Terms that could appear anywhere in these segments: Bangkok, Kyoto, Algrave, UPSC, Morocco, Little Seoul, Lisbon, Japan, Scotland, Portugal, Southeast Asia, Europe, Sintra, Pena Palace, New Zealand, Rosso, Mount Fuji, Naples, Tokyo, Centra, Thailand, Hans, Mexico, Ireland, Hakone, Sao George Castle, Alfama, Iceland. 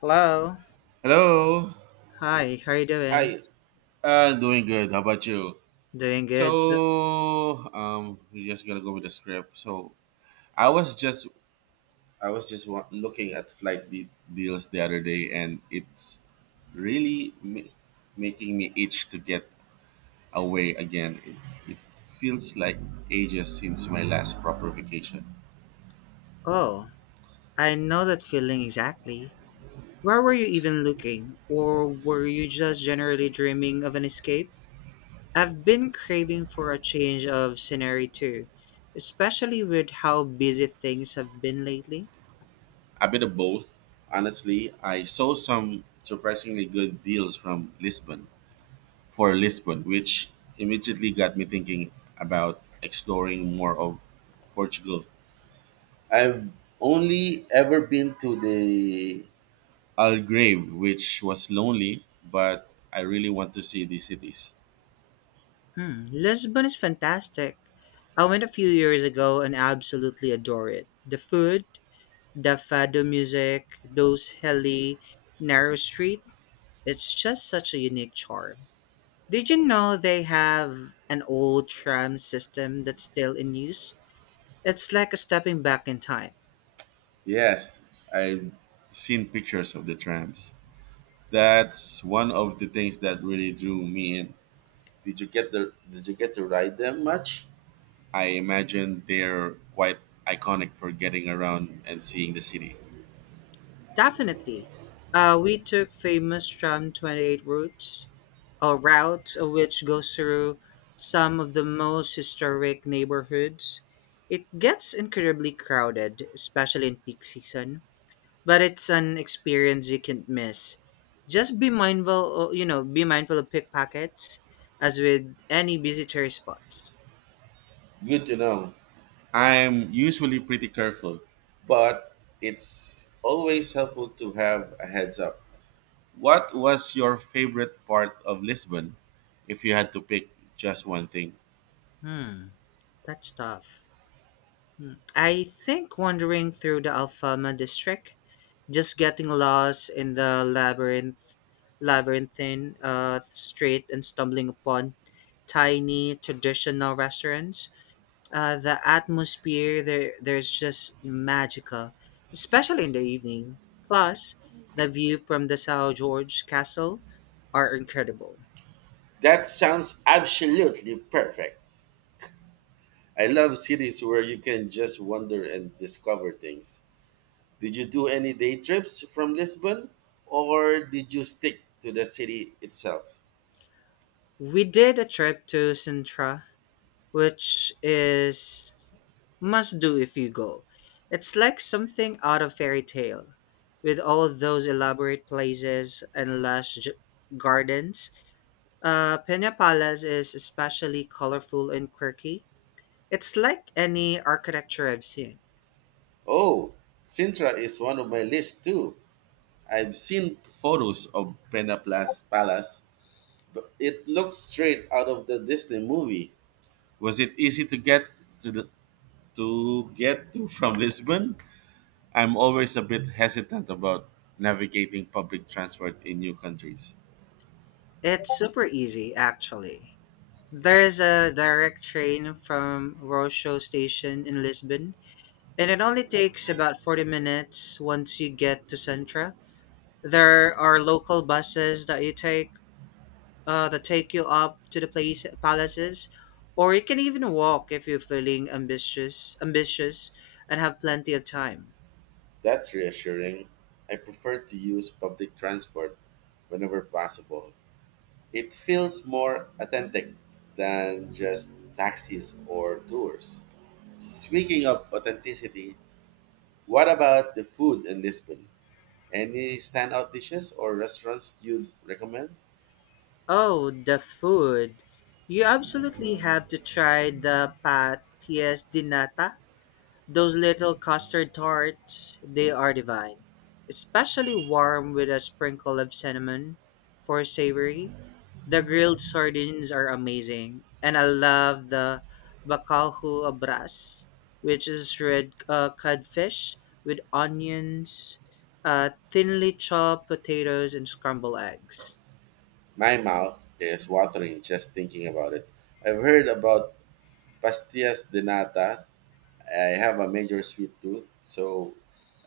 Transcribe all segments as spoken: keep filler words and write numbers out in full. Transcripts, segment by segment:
Hello. Hello. Hi, how are you doing? Hi. Uh, doing good. How about you? Doing good. So, um, we're just gonna go with the script. So, I was just, I was just wa- looking at flight de- deals the other day, and it's really ma- making me itch to get away again. It, it feels like ages since my last proper vacation. Oh, I know that feeling exactly. Where were you even looking? Or were you just generally dreaming of an escape? I've been craving for a change of scenery too, especially with how busy things have been lately. A bit of both, honestly. I saw some surprisingly good deals from Lisbon, for Lisbon, which immediately got me thinking about exploring more of Portugal. I've only ever been to the Algrave, which was lonely, but I really want to see the cities. Hmm, Lisbon is fantastic. I went a few years ago and absolutely adore it. The food, the fado music, those hilly, narrow streets. It's just such a unique charm. Did you know they have an old tram system that's still in use? It's like a stepping back in time. Yes, I've seen pictures of the trams. That's one of the things that really drew me in. Did you get the did you get to ride them much? I imagine they're quite iconic for getting around and seeing the city. Definitely. Uh, we took famous tram twenty-eight routes, or route uh, which goes through some of the most historic neighborhoods. It gets incredibly crowded, especially in peak season, but it's an experience you can't miss. Just be mindful, o- you know, be mindful of pickpockets, as with any busy tourist spots. Good to know. I'm usually pretty careful, but it's always helpful to have a heads up. What was your favorite part of Lisbon if you had to pick just one thing? Hmm, that's tough. Hmm. I think wandering through the Alfama district, just getting lost in the labyrinth, labyrinthine uh, street, and stumbling upon tiny traditional restaurants. Uh, the atmosphere there there's just magical, especially in the evening. Plus, the view from the Sao George Castle are incredible. That sounds absolutely perfect. I love cities where you can just wander and discover things. Did you do any day trips from Lisbon or did you stick to the city itself? We did a trip to Sintra, which is must do if you go. It's like something out of fairy tale, with all those elaborate places and lush j- gardens. Uh, Pena Palace is especially colorful and quirky. It's like any architecture I've seen. Oh, Sintra is one of my list too. I've seen photos of Penapla's palace, but it looks straight out of the Disney movie. Was it easy to get to the to get to from Lisbon? I'm always a bit hesitant about navigating public transport in new countries. It's super easy, actually. There is a direct train from Rosso station in Lisbon, and it only takes about forty minutes once you get to Centra. There are local buses that you take uh, that take you up to the place palaces, or you can even walk if you're feeling ambitious, ambitious, and have plenty of time. That's reassuring. I prefer to use public transport whenever possible. It feels more authentic than just taxis or tours. Speaking of authenticity, what about the food in Lisbon? Any standout dishes or restaurants you'd recommend? Oh, the food. You absolutely have to try the patillas de nata. Those little custard tarts, they are divine. Especially warm with a sprinkle of cinnamon for savory. The grilled sardines are amazing. And I love the bacalhau abras, which is red uh, codfish with onions, uh, thinly chopped potatoes, and scrambled eggs. My mouth is watering just thinking about it. I've heard about pastillas de nata. I have a major sweet tooth, so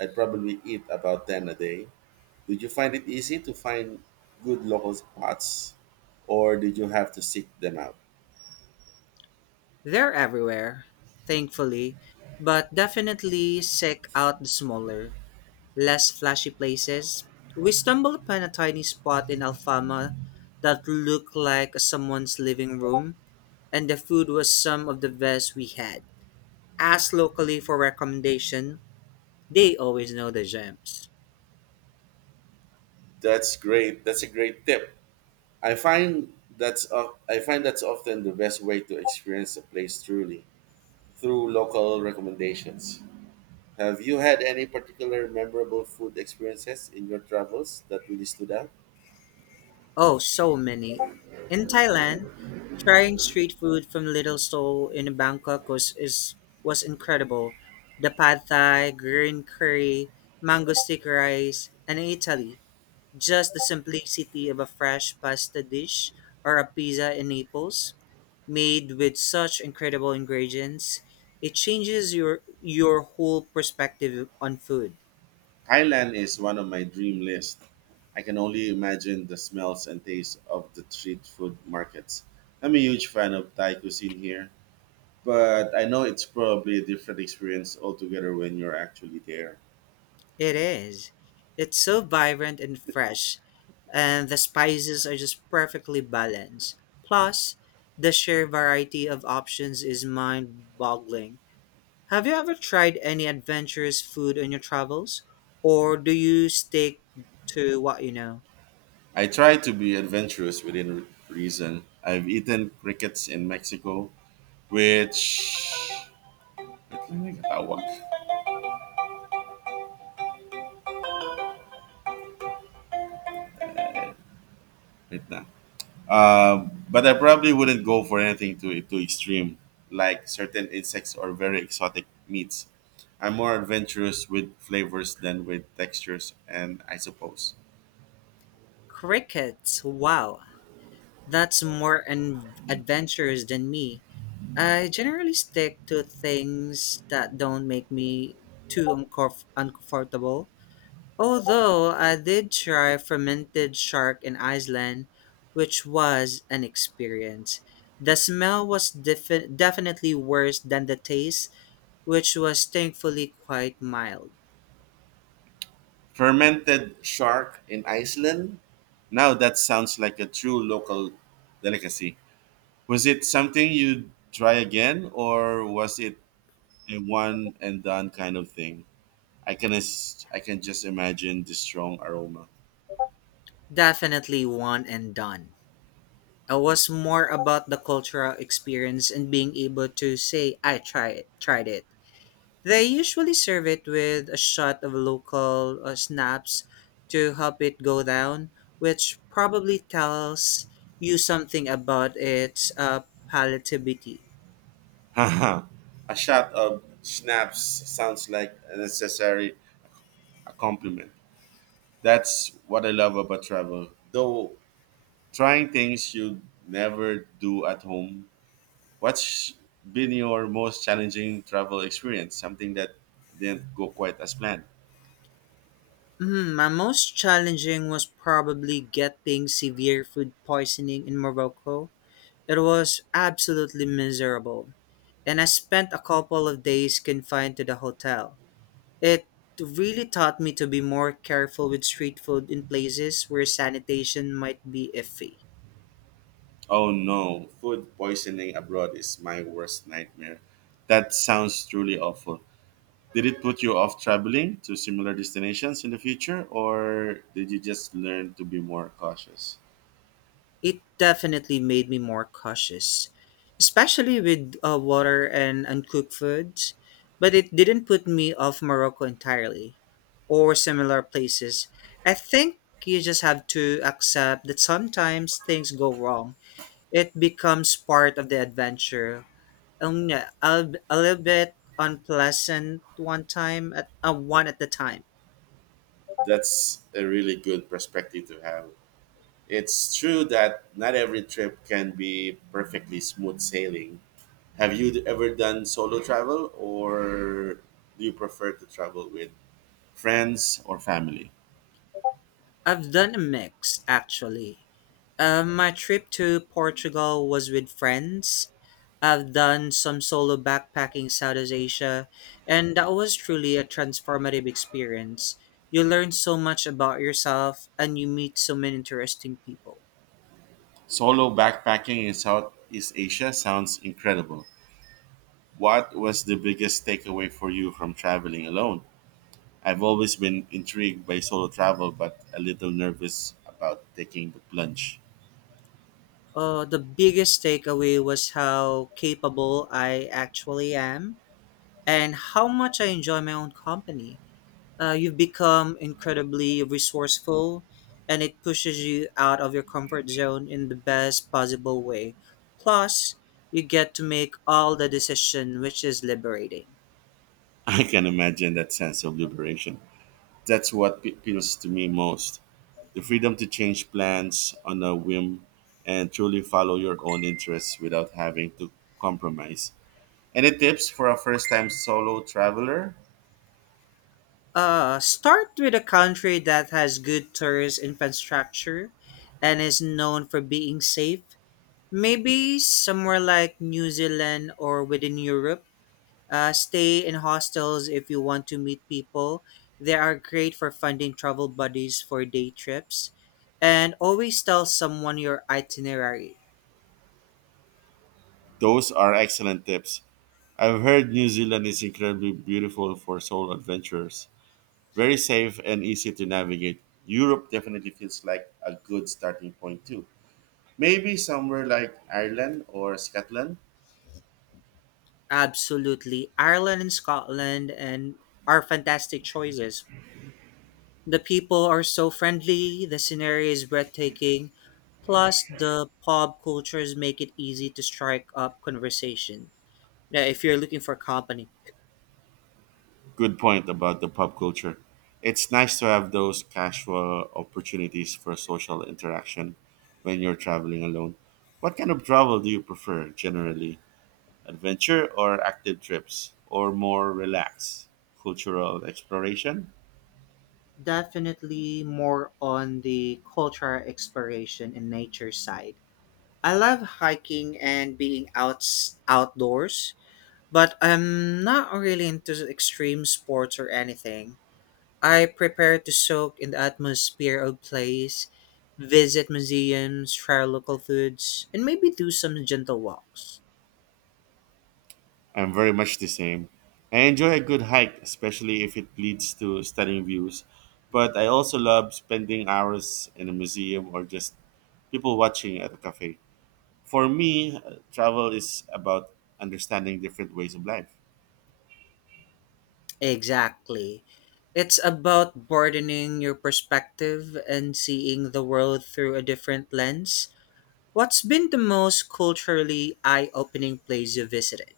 I'd probably eat about ten a day. Did you find it easy to find good local spots, or did you have to seek them out? They're everywhere, thankfully, but definitely seek out the smaller, less flashy places. We stumbled upon a tiny spot in Alfama that looked like someone's living room, and the food was some of the best we had. Ask locally for recommendation, they always know the gems. That's great. That's a great tip. I find that's of I find that's often the best way to experience a place truly, through local recommendations. Have you had any particular memorable food experiences in your travels that really stood out? Oh, so many. In Thailand, trying street food from Little Seoul in Bangkok was is was incredible. The pad thai, green curry, mango stick rice, and in Italy, just the simplicity of a fresh pasta dish or a pizza in Naples, made with such incredible ingredients, it changes your your whole perspective on food. Thailand is one of my dream list. I can only imagine the smells and tastes of the street food markets. I'm a huge fan of Thai cuisine here, but I know it's probably a different experience altogether when you're actually there. It is. It's so vibrant and fresh, and the spices are just perfectly balanced. Plus, the sheer variety of options is mind boggling. Have you ever tried any adventurous food on your travels? Or do you stick to what you know? I try to be adventurous within re- reason. I've eaten crickets in Mexico, which... Ba't lang nagkatawag? Right now. Um, but I probably wouldn't go for anything too too extreme, like certain insects or very exotic meats. I'm more adventurous with flavors than with textures, and I suppose Crickets, wow. That's more an adventurous than me. I generally stick to things that don't make me too uncomf- uncomfortable. Although I did try fermented shark in Iceland, which was an experience. The smell was defi- definitely worse than the taste, which was thankfully quite mild. fermented shark in Iceland. Now that sounds like a true local delicacy. Was it something you try again, or was it a one and done kind of thing? I can as- I can just imagine the strong aroma. Definitely one and done. It was more about the cultural experience and being able to say I tried it, tried it They usually serve it with a shot of local uh, snaps to help it go down, which probably tells you something about its uh, palatability. Haha, a shot of schnapps sounds like a necessary accompaniment. That's what I love about travel. Though trying things you never do at home. What's been your most challenging travel experience? Something that didn't go quite as planned. Mm, my most challenging was probably getting severe food poisoning in Morocco. It was absolutely miserable, and I spent a couple of days confined to the hotel. It really taught me to be more careful with street food in places where sanitation might be iffy. Oh no, food poisoning abroad is my worst nightmare. That sounds truly awful. Did it put you off traveling to similar destinations in the future, or did you just learn to be more cautious? It definitely made me more cautious, especially with uh, water and uncooked foods, but it didn't put me off Morocco entirely or similar places. I think you just have to accept that sometimes things go wrong. It becomes part of the adventure um, yeah, a, a little bit unpleasant one time at uh, one at the time. That's a really good perspective to have. It's true that not every trip can be perfectly smooth sailing. Have you ever done solo travel, or do you prefer to travel with friends or family? I've done a mix actually. Um, my trip to Portugal was with friends. I've done some solo backpacking Southeast Asia, and that was truly a transformative experience. You learn so much about yourself, and you meet so many interesting people. Solo backpacking in Southeast Asia sounds incredible. What was the biggest takeaway for you from traveling alone? I've always been intrigued by solo travel, but a little nervous about taking the plunge. Uh, the biggest takeaway was how capable I actually am and how much I enjoy my own company. Uh, you've become incredibly resourceful, and it pushes you out of your comfort zone in the best possible way. Plus, you get to make all the decision, which is liberating. I can imagine that sense of liberation. That's what pe- appeals to me most, the freedom to change plans on a whim and truly follow your own interests without having to compromise. Any tips for a first time solo traveler? Uh, start with a country that has good tourist infrastructure and is known for being safe. Maybe somewhere like New Zealand or within Europe. Uh, stay in hostels if you want to meet people. They are great for finding travel buddies for day trips. And always tell someone your itinerary. Those are excellent tips. I've heard New Zealand is incredibly beautiful for solo adventures. Very safe and easy to navigate. Europe definitely feels like a good starting point too. Maybe somewhere like Ireland or Scotland. Absolutely. Ireland and Scotland and are fantastic choices. The people are so friendly, the scenery is breathtaking, plus the pub cultures make it easy to strike up conversation. Yeah, if you're looking for company. Good point about the pub culture. It's nice to have those casual opportunities for social interaction when you're traveling alone. What kind of travel do you prefer generally? Adventure or active trips or more relaxed cultural exploration? Definitely more on the cultural exploration and nature side. I love hiking and being outs outdoors, but I'm not really into extreme sports or anything. I prepare to soak in the atmosphere of place, visit museums, try local foods, and maybe do some gentle walks. I'm very much the same. I enjoy a good hike, especially if it leads to stunning views. But I also love spending hours in a museum or just people watching at a cafe. For me, uh, travel is about understanding different ways of life. Exactly. It's about broadening your perspective and seeing the world through a different lens. What's been the most culturally eye opening place you visited?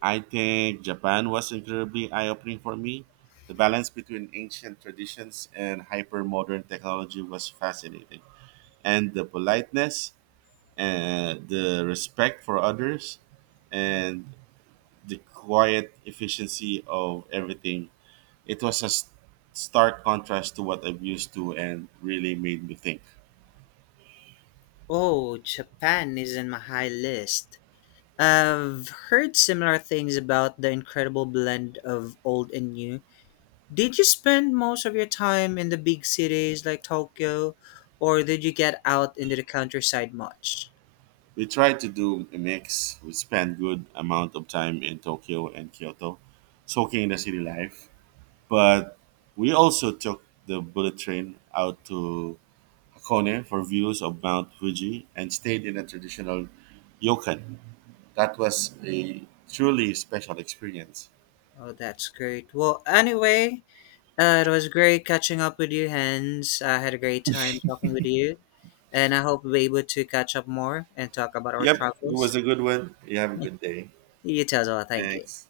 I think Japan was incredibly eye opening for me. The balance between ancient traditions and hyper modern technology was fascinating. And the politeness and the respect for others and the quiet efficiency of everything. It was a s- stark contrast to what I'm used to and really made me think. Oh, Japan is on my high list. I've heard similar things about the incredible blend of old and new. Did you spend most of your time in the big cities like Tokyo, or did you get out into the countryside much? We tried to do a mix. We spent good amount of time in Tokyo and Kyoto, soaking in the city life. But we also took the bullet train out to Hakone for views of Mount Fuji and stayed in a traditional ryokan. That was a truly special experience. Oh, that's great. Well, anyway, uh, it was great catching up with you, Hans. I had a great time talking with you, and I hope we'll be able to catch up more and talk about our Yep, it was travels. a good one. You have a good day. You too as well. Thank you. Thanks.